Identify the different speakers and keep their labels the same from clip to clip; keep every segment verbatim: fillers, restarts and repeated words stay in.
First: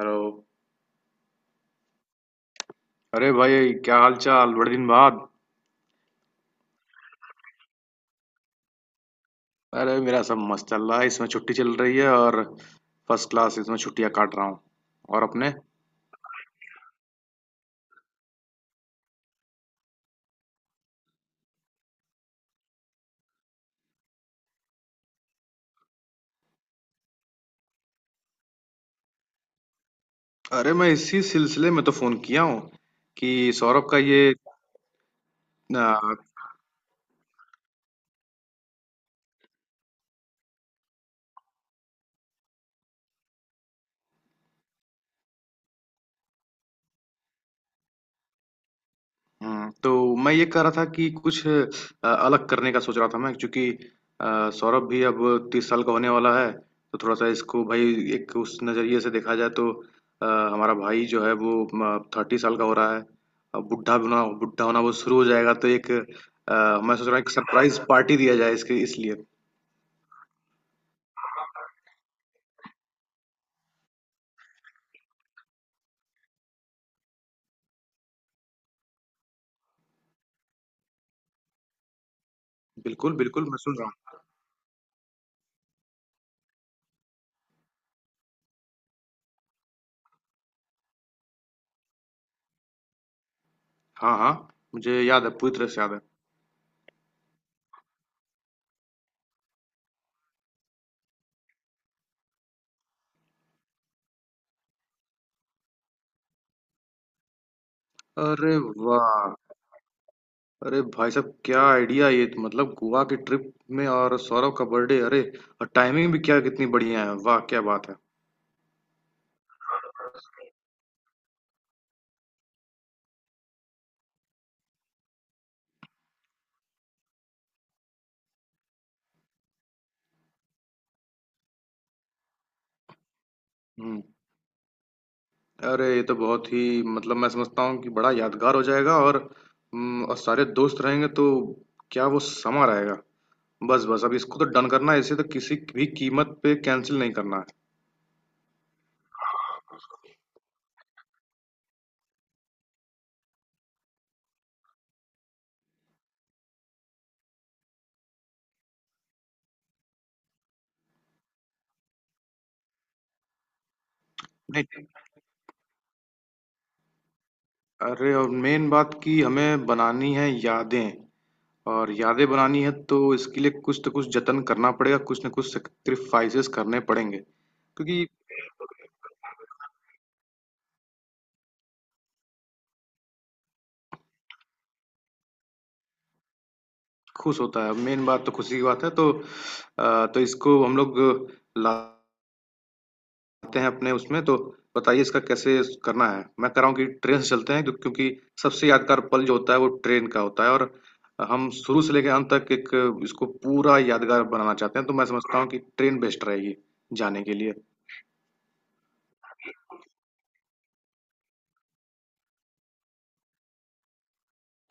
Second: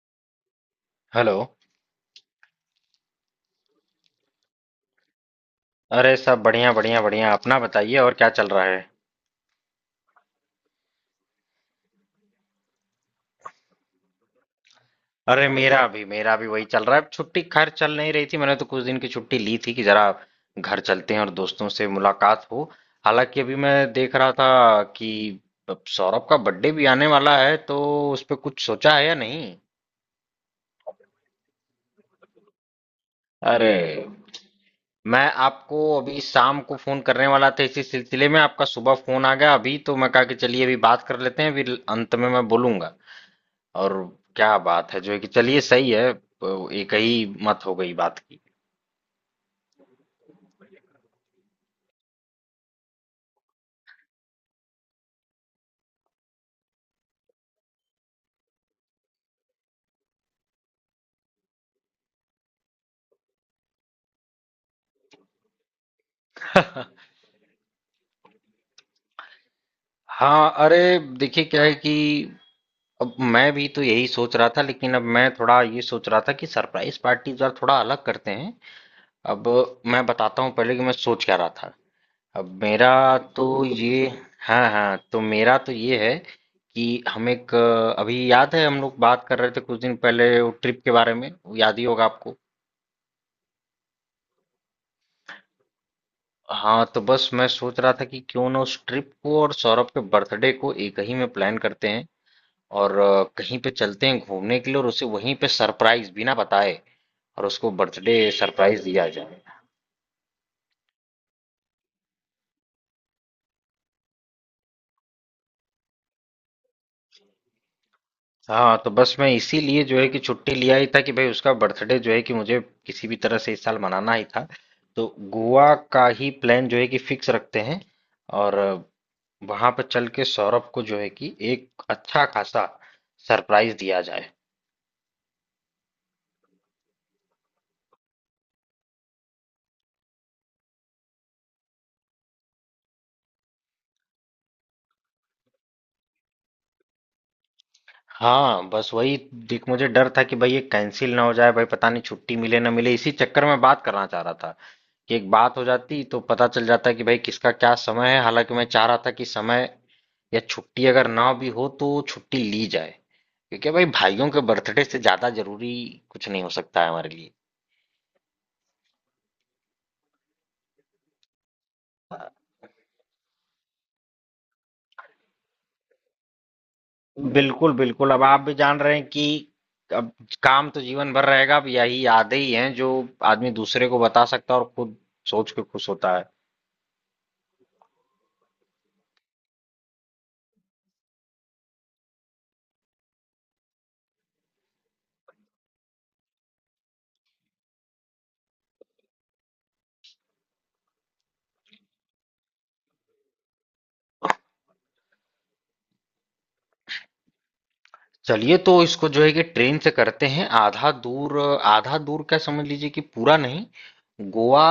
Speaker 1: Hello.
Speaker 2: Hello.
Speaker 1: अरे भाई, क्या हाल चाल, बड़े दिन बाद।
Speaker 2: अरे सब बढ़िया बढ़िया बढ़िया, अपना बताइए, और क्या चल रहा है?
Speaker 1: अरे मेरा सब मस्त चल रहा है, इसमें छुट्टी चल रही है और फर्स्ट क्लास इसमें छुट्टियां काट रहा हूँ। और
Speaker 2: अरे
Speaker 1: अपने?
Speaker 2: मेरा भी मेरा भी वही चल रहा है। अब छुट्टी खैर चल नहीं रही थी, मैंने तो कुछ दिन की छुट्टी ली थी कि जरा घर चलते हैं और दोस्तों से मुलाकात हो। हालांकि अभी मैं देख रहा था कि अब सौरभ का बर्थडे भी आने वाला है, तो उस पे कुछ सोचा है या नहीं?
Speaker 1: अरे मैं इसी सिलसिले में तो फोन किया हूँ कि
Speaker 2: अरे
Speaker 1: सौरभ का ये।
Speaker 2: मैं आपको अभी शाम को फोन करने वाला था इसी सिलसिले में, आपका सुबह फोन आ गया। अभी तो मैं कहा कि चलिए अभी बात कर लेते हैं, फिर अंत में मैं बोलूंगा। और क्या बात है जो है कि चलिए सही है, तो एक ही मत हो गई बात की।
Speaker 1: हुँ, तो मैं ये कह रहा था कि कुछ अ, अलग करने का सोच रहा था मैं, क्योंकि अ, सौरभ भी अब तीस साल का होने वाला है, तो थोड़ा-सा इसको भई एक उस नज़रिए से देखा जाए तो अ, हमारा भाई जो है वो म थर्टी साल का हो रहा है। अब बुड्ढा होना बुड्ढा होना वो शुरू हो जाएगा, तो एक अ, मैं सोच रहा हूँ एक सरप्राइज़ पार्टी दिया जाए इसके इसलिए।
Speaker 2: हाँ अरे, देखिए क्या है कि अब मैं भी तो यही सोच रहा था, लेकिन अब मैं थोड़ा ये सोच रहा था कि सरप्राइज पार्टी जरा थोड़ा अलग करते हैं। अब मैं बताता हूँ पहले कि मैं सोच क्या रहा था। अब मेरा
Speaker 1: बिल्कुल, बिल्कुल,
Speaker 2: तो
Speaker 1: मैं सुन रहा
Speaker 2: ये
Speaker 1: हूँ।
Speaker 2: हाँ हाँ, तो मेरा तो ये है कि हम एक, अभी याद है हम लोग बात कर रहे थे कुछ दिन पहले वो ट्रिप के बारे में, वो याद ही होगा आपको।
Speaker 1: हाँ, हाँ, मुझे याद है, पूरी तरह से याद है।
Speaker 2: हाँ तो बस मैं सोच रहा था कि क्यों ना उस ट्रिप को और सौरभ के बर्थडे को एक ही में प्लान करते हैं और अ, कहीं पे चलते हैं घूमने के लिए और उसे वहीं पे सरप्राइज बिना बताए, और उसको बर्थडे
Speaker 1: अरे
Speaker 2: सरप्राइज दिया
Speaker 1: वाह!
Speaker 2: जाए।
Speaker 1: अरे भाई साहब, क्या आइडिया! ये तो मतलब गोवा की ट्रिप में और सौरभ का बर्थडे! अरे और टाइमिंग भी क्या कितनी बढ़िया है, वाह क्या बात है!
Speaker 2: हाँ तो बस मैं इसीलिए जो है कि छुट्टी लिया ही था कि भाई उसका बर्थडे जो है कि मुझे किसी भी तरह से इस साल मनाना ही था। तो गोवा का ही प्लान जो है कि फिक्स रखते हैं, और वहां पर चल के सौरभ को जो है कि एक अच्छा खासा सरप्राइज दिया
Speaker 1: हम्म।
Speaker 2: जाए।
Speaker 1: अरे ये तो बहुत ही मतलब मैं समझता हूँ कि बड़ा यादगार हो जाएगा। और हम्म, और सारे दोस्त रहेंगे तो क्या वो समा रहेगा! बस बस, अब इसको तो डन करना है, इसे तो किसी भी कीमत पे कैंसिल नहीं करना है।
Speaker 2: हाँ बस वही, देख मुझे डर था कि भाई ये कैंसिल ना हो जाए, भाई पता नहीं छुट्टी मिले ना मिले, इसी चक्कर में बात करना चाह रहा था कि एक बात हो जाती तो पता चल जाता कि भाई किसका क्या समय है। हालांकि मैं चाह रहा था कि समय या छुट्टी अगर ना भी हो तो छुट्टी ली जाए, क्योंकि भाई भाइयों के बर्थडे
Speaker 1: नहीं।
Speaker 2: से ज्यादा जरूरी कुछ नहीं हो सकता है हमारे लिए।
Speaker 1: अरे और मेन बात कि हमें बनानी है यादें, और यादें बनानी है तो इसके लिए कुछ तो कुछ जतन करना पड़ेगा, कुछ ना कुछ सेक्रीफाइसेस करने पड़ेंगे,
Speaker 2: बिल्कुल
Speaker 1: क्योंकि
Speaker 2: बिल्कुल, अब आप भी जान रहे हैं कि अब काम तो जीवन भर रहेगा, अब यही यादें ही हैं जो आदमी दूसरे को बता सकता है और खुद सोच के खुश होता है।
Speaker 1: खुश होता है, मेन बात तो खुशी की बात है। तो अ, तो इसको हम लोग लाते हैं अपने उसमें तो। बताइए इसका कैसे करना है। मैं कह रहा हूँ कि ट्रेन से चलते हैं, क्यों- क्योंकि सबसे यादगार पल जो होता है वो ट्रेन का होता है, और हम शुरू से लेकर अंत तक एक इसको पूरा यादगार बनाना चाहते हैं, तो मैं समझता हूँ कि ट्रेन बेस्ट रहेगी जाने के लिए।
Speaker 2: चलिए, तो इसको जो है कि ट्रेन से करते हैं आधा दूर। आधा दूर का समझ लीजिए कि पूरा नहीं, गोवा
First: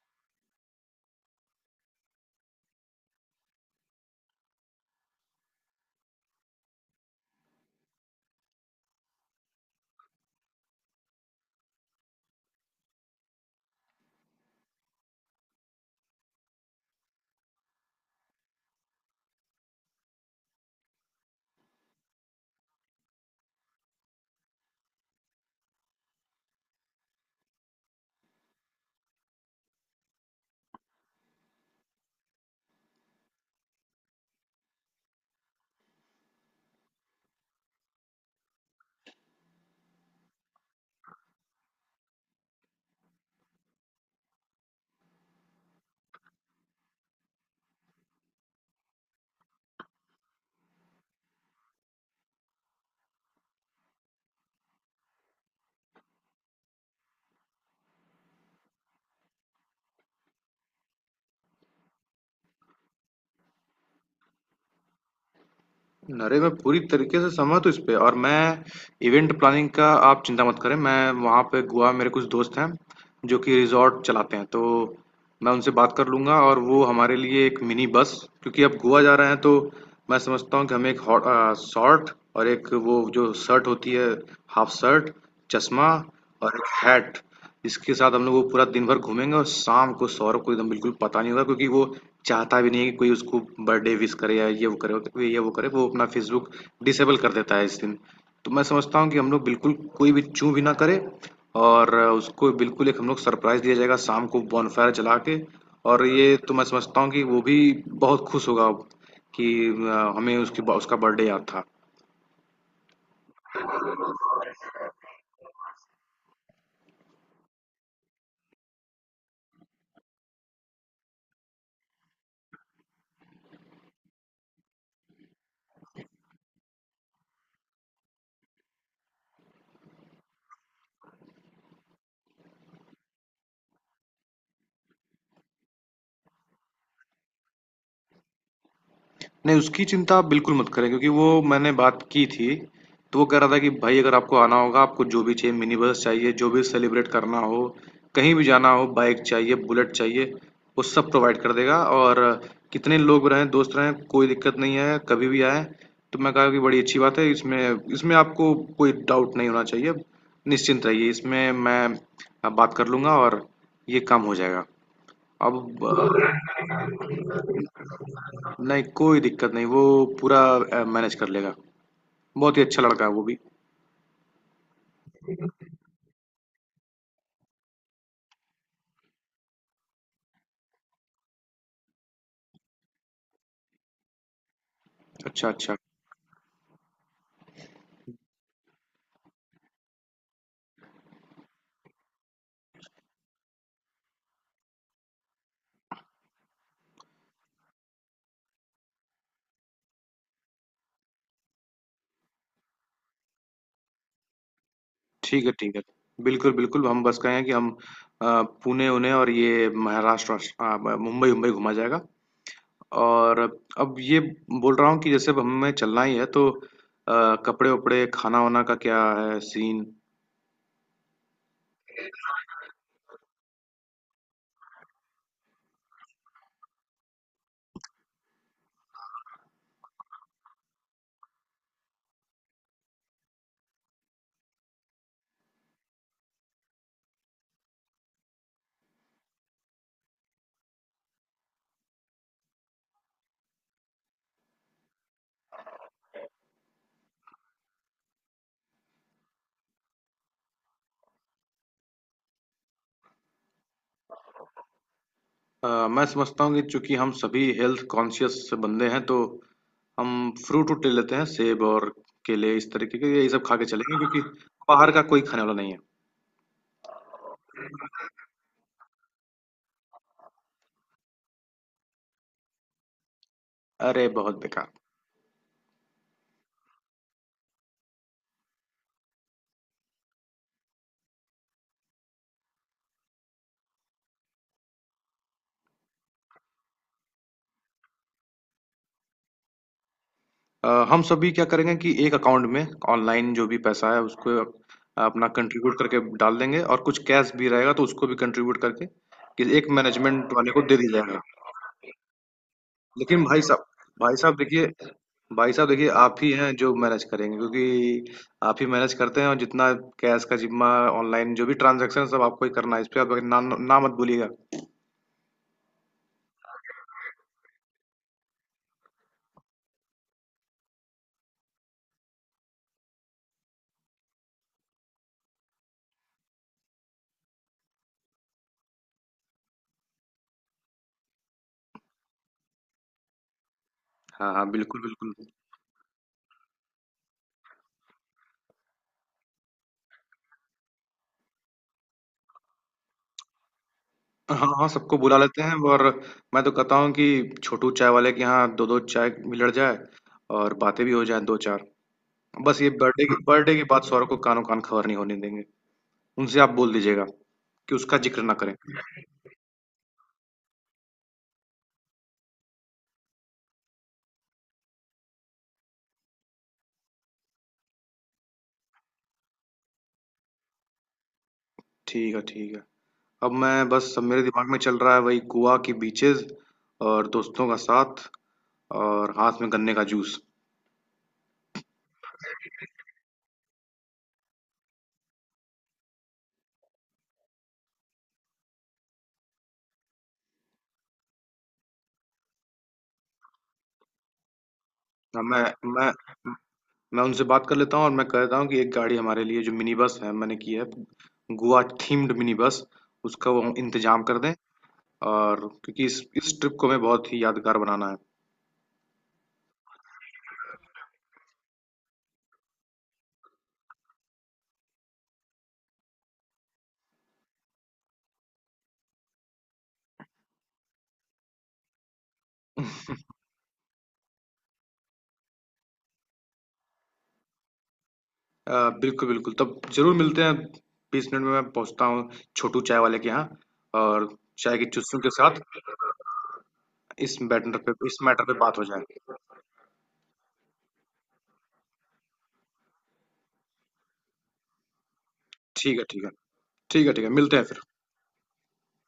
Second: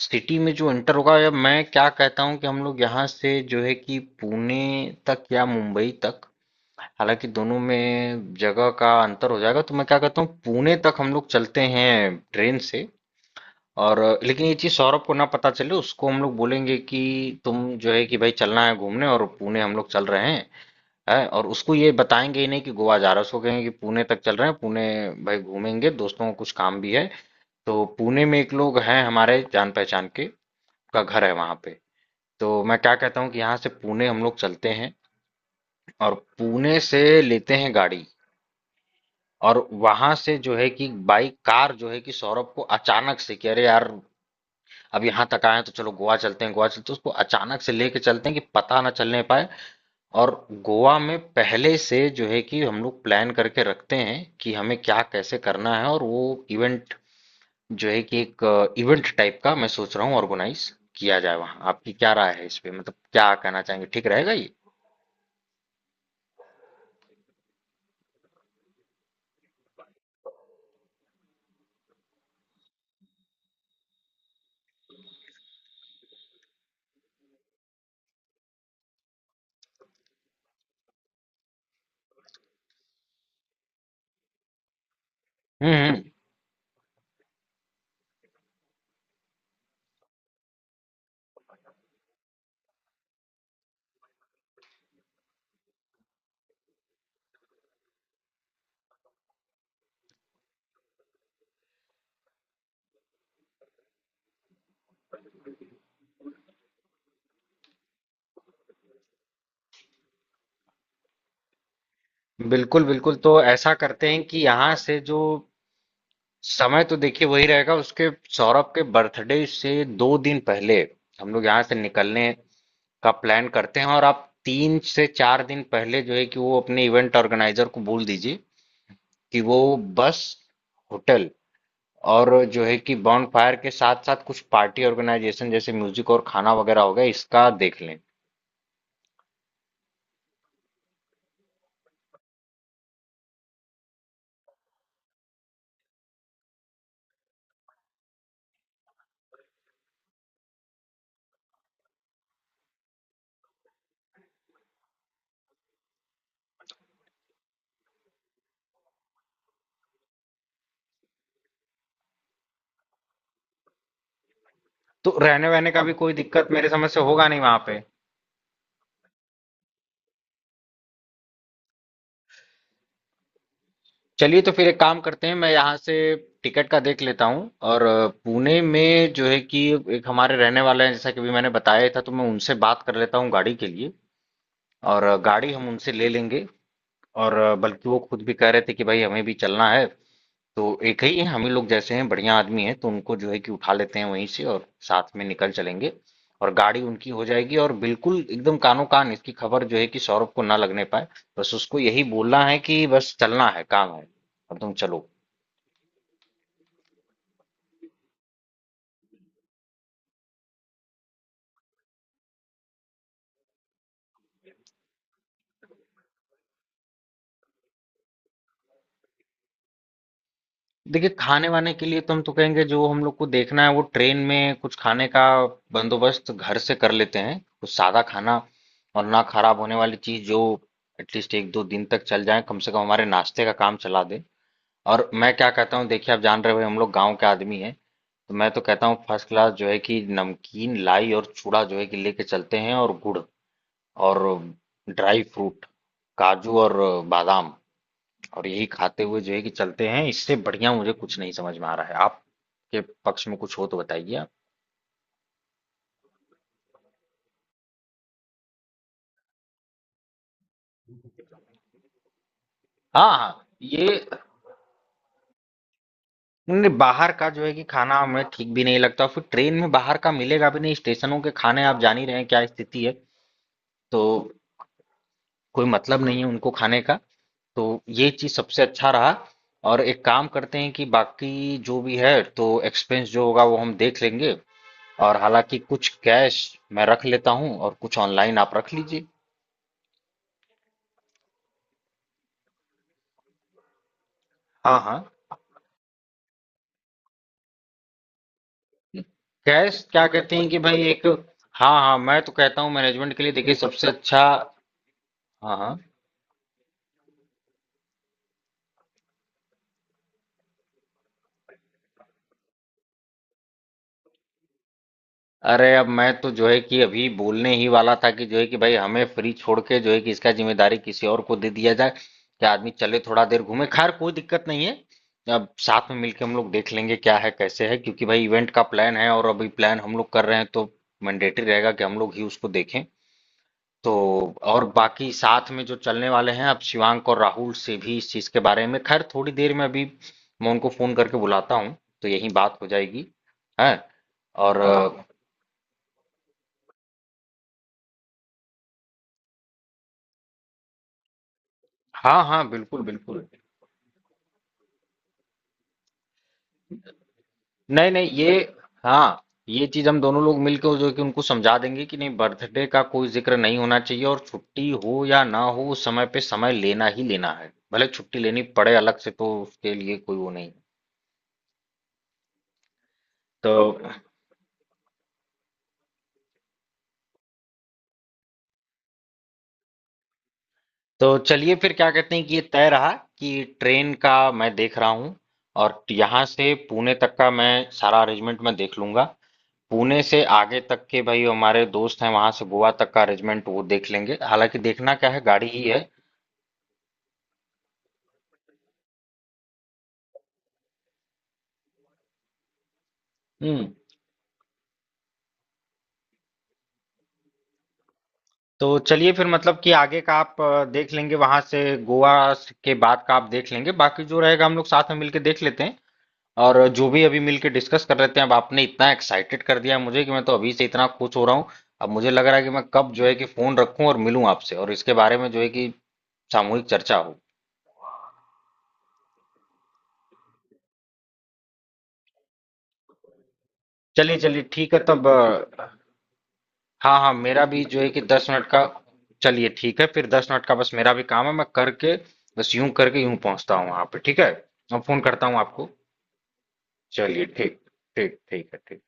Speaker 2: सिटी में जो इंटर होगा, या मैं क्या कहता हूँ कि हम लोग यहाँ से जो है कि पुणे तक या मुंबई तक, हालांकि दोनों में जगह का अंतर हो जाएगा, तो मैं क्या कहता हूँ पुणे तक हम लोग चलते हैं ट्रेन से। और लेकिन ये चीज़ सौरभ को ना पता चले, उसको हम लोग बोलेंगे कि तुम जो है कि भाई चलना है घूमने और पुणे हम लोग चल रहे हैं, है, और उसको ये बताएंगे ही नहीं कि गोवा जा रहा है। उसको कहेंगे कि पुणे तक चल रहे हैं, पुणे भाई घूमेंगे, दोस्तों को कुछ काम भी है। तो पुणे में एक लोग हैं हमारे जान पहचान के, का घर है वहां पे। तो मैं क्या कहता हूँ कि यहाँ से पुणे हम लोग चलते हैं, और पुणे से लेते हैं गाड़ी, और वहां से जो है कि बाई कार जो है कि सौरभ को अचानक से कि अरे यार अब यहाँ तक आए हैं तो चलो गोवा चलते हैं, गोवा चलते हैं, तो उसको अचानक से लेके चलते हैं कि पता ना चलने पाए। और गोवा में पहले से जो है कि हम लोग प्लान करके रखते हैं कि हमें क्या कैसे करना है, और वो इवेंट जो है कि एक इवेंट टाइप का मैं सोच रहा हूँ ऑर्गेनाइज किया जाए वहाँ। आपकी क्या राय है इस पे, मतलब क्या कहना चाहेंगे, ठीक रहेगा ये?
Speaker 1: अरे मैं पूरी तरीके से सहमत हूँ इस पे। और मैं इवेंट प्लानिंग का आप चिंता मत करें, मैं वहाँ पे गोवा में मेरे कुछ दोस्त हैं जो कि रिजॉर्ट चलाते हैं, तो मैं उनसे बात कर लूँगा और वो हमारे लिए एक मिनी बस, क्योंकि अब गोवा जा रहे हैं तो मैं समझता हूँ कि हमें एक हॉट शॉर्ट और एक वो जो शर्ट होती है, हाफ शर्ट, चश्मा
Speaker 2: हम्म
Speaker 1: और एक हैट। इसके साथ हम लोग वो पूरा दिन भर घूमेंगे, और शाम को सौरभ को एकदम बिल्कुल पता नहीं होगा क्योंकि वो चाहता भी नहीं है कि कोई उसको बर्थडे विश करे या ये वो करे वो- ये वो करे वो अपना फेसबुक डिसेबल कर देता है इस दिन। तो मैं समझता हूँ कि हम लोग बिल्कुल कोई भी चूं भी ना करे, और उसको बिल्कुल एक हम लोग सरप्राइज दिया जाएगा शाम को बॉनफायर जला के। और ये तो मैं समझता हूँ कि वो भी बहुत खुश होगा कि अ, हमें उसकी उसका बर्थडे याद था।
Speaker 2: हम्म, बिल्कुल बिल्कुल, तो ऐसा करते हैं कि यहाँ से जो समय तो देखिए वही रहेगा, उसके सौरभ के बर्थडे से दो दिन पहले हम लोग यहाँ से निकलने का प्लान करते हैं, और आप तीन से चार दिन पहले जो है कि वो अपने इवेंट ऑर्गेनाइजर को बोल दीजिए कि वो बस, होटल, और जो है कि बॉन फायर के साथ साथ कुछ पार्टी ऑर्गेनाइजेशन जैसे म्यूजिक और खाना वगैरह हो गया, इसका देख लें।
Speaker 1: नहीं, उसकी चिंता आप बिल्कुल मत करें, क्योंकि वो मैंने बात की थी, तो वो कह रहा था कि भाई अगर आपको आना होगा, आपको जो भी चाहिए, मिनी बस चाहिए, जो भी सेलिब्रेट करना हो, कहीं भी जाना हो, बाइक चाहिए, बुलेट चाहिए, वो सब प्रोवाइड कर देगा, और कितने लोग रहें, दोस्त रहें, कोई दिक्कत नहीं है, कभी भी आएँ। तो मैं कहा कि बड़ी अच्छी बात है, इसमें इसमें आपको कोई डाउट नहीं होना चाहिए, निश्चिंत रहिए, इसमें मैं अ, बात कर लूँगा और ये काम हो जाएगा।
Speaker 2: तो रहने
Speaker 1: अब,
Speaker 2: वहने का भी कोई दिक्कत मेरे समझ से होगा नहीं वहां पे।
Speaker 1: नहीं, कोई दिक्कत नहीं, वो पूरा अ, मैनेज कर लेगा। बहुत ही अच्छा लड़का है वो भी।
Speaker 2: चलिए, तो फिर एक काम करते हैं, मैं यहाँ से टिकट का देख लेता हूँ, और अ, पुणे में जो है कि एक हमारे रहने वाले हैं, जैसा कि भी मैंने बताया था, तो मैं उनसे बात कर लेता हूँ गाड़ी के लिए, और अ,
Speaker 1: अच्छा,
Speaker 2: गाड़ी हम
Speaker 1: अच्छा।
Speaker 2: उनसे ले लेंगे। और अ, बल्कि वो खुद भी कह रहे थे कि भाई हमें भी चलना है, तो एक ही है, हम ही लोग जैसे हैं बढ़िया आदमी हैं, तो उनको जो है कि उठा लेते हैं वहीं से और साथ में निकल चलेंगे। और गाड़ी उनकी हो जाएगी, और बिल्कुल एकदम कानो कान इसकी खबर जो है कि सौरभ को ना लगने पाए। बस उसको यही बोलना है कि बस चलना है, काम है, अब तुम चलो।
Speaker 1: ठीक है, ठीक है। बिल्कुल, बिल्कुल, हम बस कहें कि हम अ, पुणे-ऊने और ये महाराष्ट्र वास अ, ब मुंबई-उम्बई घुमा जाएगा। और अब ये बोल रहा हूँ कि जैसे अब हमें चलना ही है, तो अ, कपड़े-वपड़े, खाना-वाना का क्या है सीन?
Speaker 2: देखिए खाने वाने के लिए तो हम तो कहेंगे, जो हम लोग को देखना है वो ट्रेन में कुछ खाने का बंदोबस्त घर से कर लेते हैं, कुछ सादा खाना और ना खराब होने वाली चीज जो एटलीस्ट एक दो दिन तक चल जाए, कम से कम हमारे नाश्ते का काम चला दे। और मैं क्या कहता हूँ, देखिए आप जान रहे हो हम लोग गांव के आदमी हैं, तो मैं तो कहता हूँ फर्स्ट क्लास जो है कि नमकीन लाई और चूड़ा जो है कि लेके चलते हैं, और गुड़, और ड्राई फ्रूट, काजू, और बादाम, और यही खाते हुए जो है कि चलते हैं। इससे बढ़िया मुझे कुछ नहीं समझ में आ रहा है, आपके पक्ष में कुछ हो तो बताइए आप।
Speaker 1: अ, मैं समझता हूँ कि चूँकि हम सभी हेल्थ कॉन्शियस बंदे हैं, तो हम फ्रूट-वूट ले लेते हैं, सेब और केले इस तरीके
Speaker 2: हाँ
Speaker 1: के, यही
Speaker 2: हाँ
Speaker 1: सब खा के
Speaker 2: ये,
Speaker 1: चलेंगे, क्योंकि बाहर का कोई खाने वाला नहीं है।
Speaker 2: नहीं, बाहर का जो है कि खाना हमें ठीक भी नहीं लगता, फिर ट्रेन में बाहर का मिलेगा भी नहीं, स्टेशनों के खाने आप जान ही रहे हैं क्या स्थिति है। तो
Speaker 1: अरे! बहुत बेकार।
Speaker 2: कोई मतलब नहीं है उनको खाने का। तो ये चीज सबसे अच्छा रहा। और एक काम करते हैं कि बाकी जो भी है तो एक्सपेंस जो होगा वो हम देख लेंगे, और हालांकि कुछ कैश मैं रख लेता हूँ और कुछ ऑनलाइन आप रख लीजिए।
Speaker 1: अ, हम सभी क्या करेंगे कि एक अकाउंट में ऑनलाइन जो भी पैसा है उसको
Speaker 2: हाँ हाँ,
Speaker 1: अपना कंट्रीब्यूट करके डाल देंगे, और कुछ कैश भी रहेगा तो उसको भी कंट्रीब्यूट करके कि एक
Speaker 2: कैश क्या
Speaker 1: मैनेजमेंट
Speaker 2: कहते हैं
Speaker 1: वाले
Speaker 2: कि
Speaker 1: को दे
Speaker 2: भाई
Speaker 1: दिया
Speaker 2: एक,
Speaker 1: जाएगा।
Speaker 2: हाँ हाँ मैं तो कहता हूँ मैनेजमेंट के
Speaker 1: लेकिन
Speaker 2: लिए
Speaker 1: भाई
Speaker 2: देखिए
Speaker 1: साहब,
Speaker 2: सबसे
Speaker 1: भाई
Speaker 2: अच्छा,
Speaker 1: साहब देखिए भाई
Speaker 2: हाँ
Speaker 1: साहब
Speaker 2: हाँ,
Speaker 1: देखिए, आप ही हैं जो मैनेज करेंगे, क्योंकि आप ही मैनेज करते हैं, और जितना कैश का जिम्मा, ऑनलाइन जो भी ट्रांजैक्शन, सब आपको ही करना है, इस पे आप ना ना मत बोलिएगा।
Speaker 2: अरे अब मैं तो जो है कि अभी बोलने ही वाला था कि जो है कि भाई हमें फ्री छोड़ के जो है कि इसका जिम्मेदारी किसी और को दे दिया जाए कि आदमी चले, थोड़ा देर घूमे, खैर कोई दिक्कत नहीं है। अब साथ में मिलके हम लोग देख लेंगे क्या है कैसे है, क्योंकि भाई इवेंट का प्लान है और अभी प्लान हम लोग कर रहे हैं, तो मैंडेटरी रहेगा कि हम लोग ही उसको देखें। तो,
Speaker 1: हाँ हाँ,
Speaker 2: और
Speaker 1: बिल्कुल
Speaker 2: बाकी
Speaker 1: बिल्कुल।
Speaker 2: साथ में जो चलने वाले हैं, अब शिवांक और राहुल से भी इस चीज के बारे में, खैर थोड़ी देर में अभी मैं उनको फोन करके बुलाता हूँ, तो यही बात हो जाएगी, है।
Speaker 1: हाँ,
Speaker 2: और
Speaker 1: हाँ, सबको
Speaker 2: अ,
Speaker 1: बुला लेते हैं। और मैं तो कहता हूँ कि छोटू चाय वाले के यहाँ दो दो चाय मिलड़ जाए और बातें भी हो जाएँ दो चार।
Speaker 2: हाँ हाँ
Speaker 1: बस ये
Speaker 2: बिल्कुल
Speaker 1: बर्थडे की
Speaker 2: बिल्कुल।
Speaker 1: बर्थडे की बात सौरभ को कानो कान खबर नहीं होने देंगे। उनसे आप बोल दीजिएगा कि
Speaker 2: नहीं
Speaker 1: उसका
Speaker 2: नहीं
Speaker 1: जिक्र
Speaker 2: ये,
Speaker 1: ना करें।
Speaker 2: हाँ ये चीज हम दोनों लोग मिलकर जो है कि उनको समझा देंगे कि नहीं, बर्थडे का कोई जिक्र नहीं होना चाहिए, और छुट्टी हो या ना हो समय पे समय लेना ही लेना है, भले छुट्टी लेनी पड़े अलग से, तो उसके लिए कोई वो नहीं।
Speaker 1: ठीक है, ठीक है। अब
Speaker 2: तो
Speaker 1: मैं बस, अब मेरे दिमाग में चल रहा है वही गोवा की बीचेज़ और दोस्तों का साथ, और हाथ में गन्ने का जूस।
Speaker 2: तो चलिए फिर क्या कहते हैं कि ये तय रहा कि ट्रेन का मैं देख रहा हूँ, और यहाँ से पुणे तक का मैं सारा अरेंजमेंट मैं देख लूंगा। पुणे से आगे तक के भाई हमारे दोस्त हैं, वहां से गोवा तक का अरेंजमेंट वो देख लेंगे, हालांकि देखना क्या है,
Speaker 1: अब मैं
Speaker 2: गाड़ी ही है।
Speaker 1: मैं मैं उनसे बात कर लेता हूँ, और मैं कहता हूँ कि एक गाड़ी हमारे लिए जो मिनी बस है मैंने की है, गोवा थीम्ड मिनी बस, उसका वो
Speaker 2: हम्म
Speaker 1: इंतजाम कर दें। और क्योंकि इस इस ट्रिप को हमें बहुत ही यादगार बनाना है।
Speaker 2: तो चलिए फिर, मतलब कि आगे का आप अ, देख लेंगे, वहां से गोवा के बाद का आप देख लेंगे, बाकी जो रहेगा हम लोग साथ में मिलके देख लेते हैं, और जो भी अभी मिलके डिस्कस कर लेते हैं। अब आपने इतना एक्साइटेड कर दिया मुझे कि मैं तो अभी से इतना खुश हो रहा हूँ। अब मुझे लग रहा है कि मैं कब जो है कि फोन रखूं और मिलूं आपसे और इसके बारे में जो है कि सामूहिक चर्चा हो।
Speaker 1: अ, बिल्कुल बिल्कुल, तब जरूर मिलते हैं। बीस मिनट में मैं पहुँचता हूँ छोटू चाय वाले के यहाँ, और
Speaker 2: चलिए चलिए
Speaker 1: चाय की
Speaker 2: ठीक है,
Speaker 1: चुस्कियों
Speaker 2: तब
Speaker 1: के साथ
Speaker 2: अ, हाँ हाँ
Speaker 1: इस
Speaker 2: मेरा
Speaker 1: मैटर
Speaker 2: भी
Speaker 1: पे
Speaker 2: जो है
Speaker 1: इस
Speaker 2: कि
Speaker 1: मैटर
Speaker 2: दस
Speaker 1: पे
Speaker 2: मिनट
Speaker 1: बात
Speaker 2: का,
Speaker 1: हो जाए।
Speaker 2: चलिए ठीक है फिर, दस मिनट का बस मेरा भी काम है, मैं करके बस यूं करके यूं पहुंचता हूँ वहां पे, ठीक है? मैं फोन करता हूँ आपको।
Speaker 1: ठीक है, ठीक है। ठीक है, ठीक है,
Speaker 2: चलिए
Speaker 1: मिलते हैं
Speaker 2: ठीक,
Speaker 1: फिर।
Speaker 2: ठीक ठीक है, ठीक।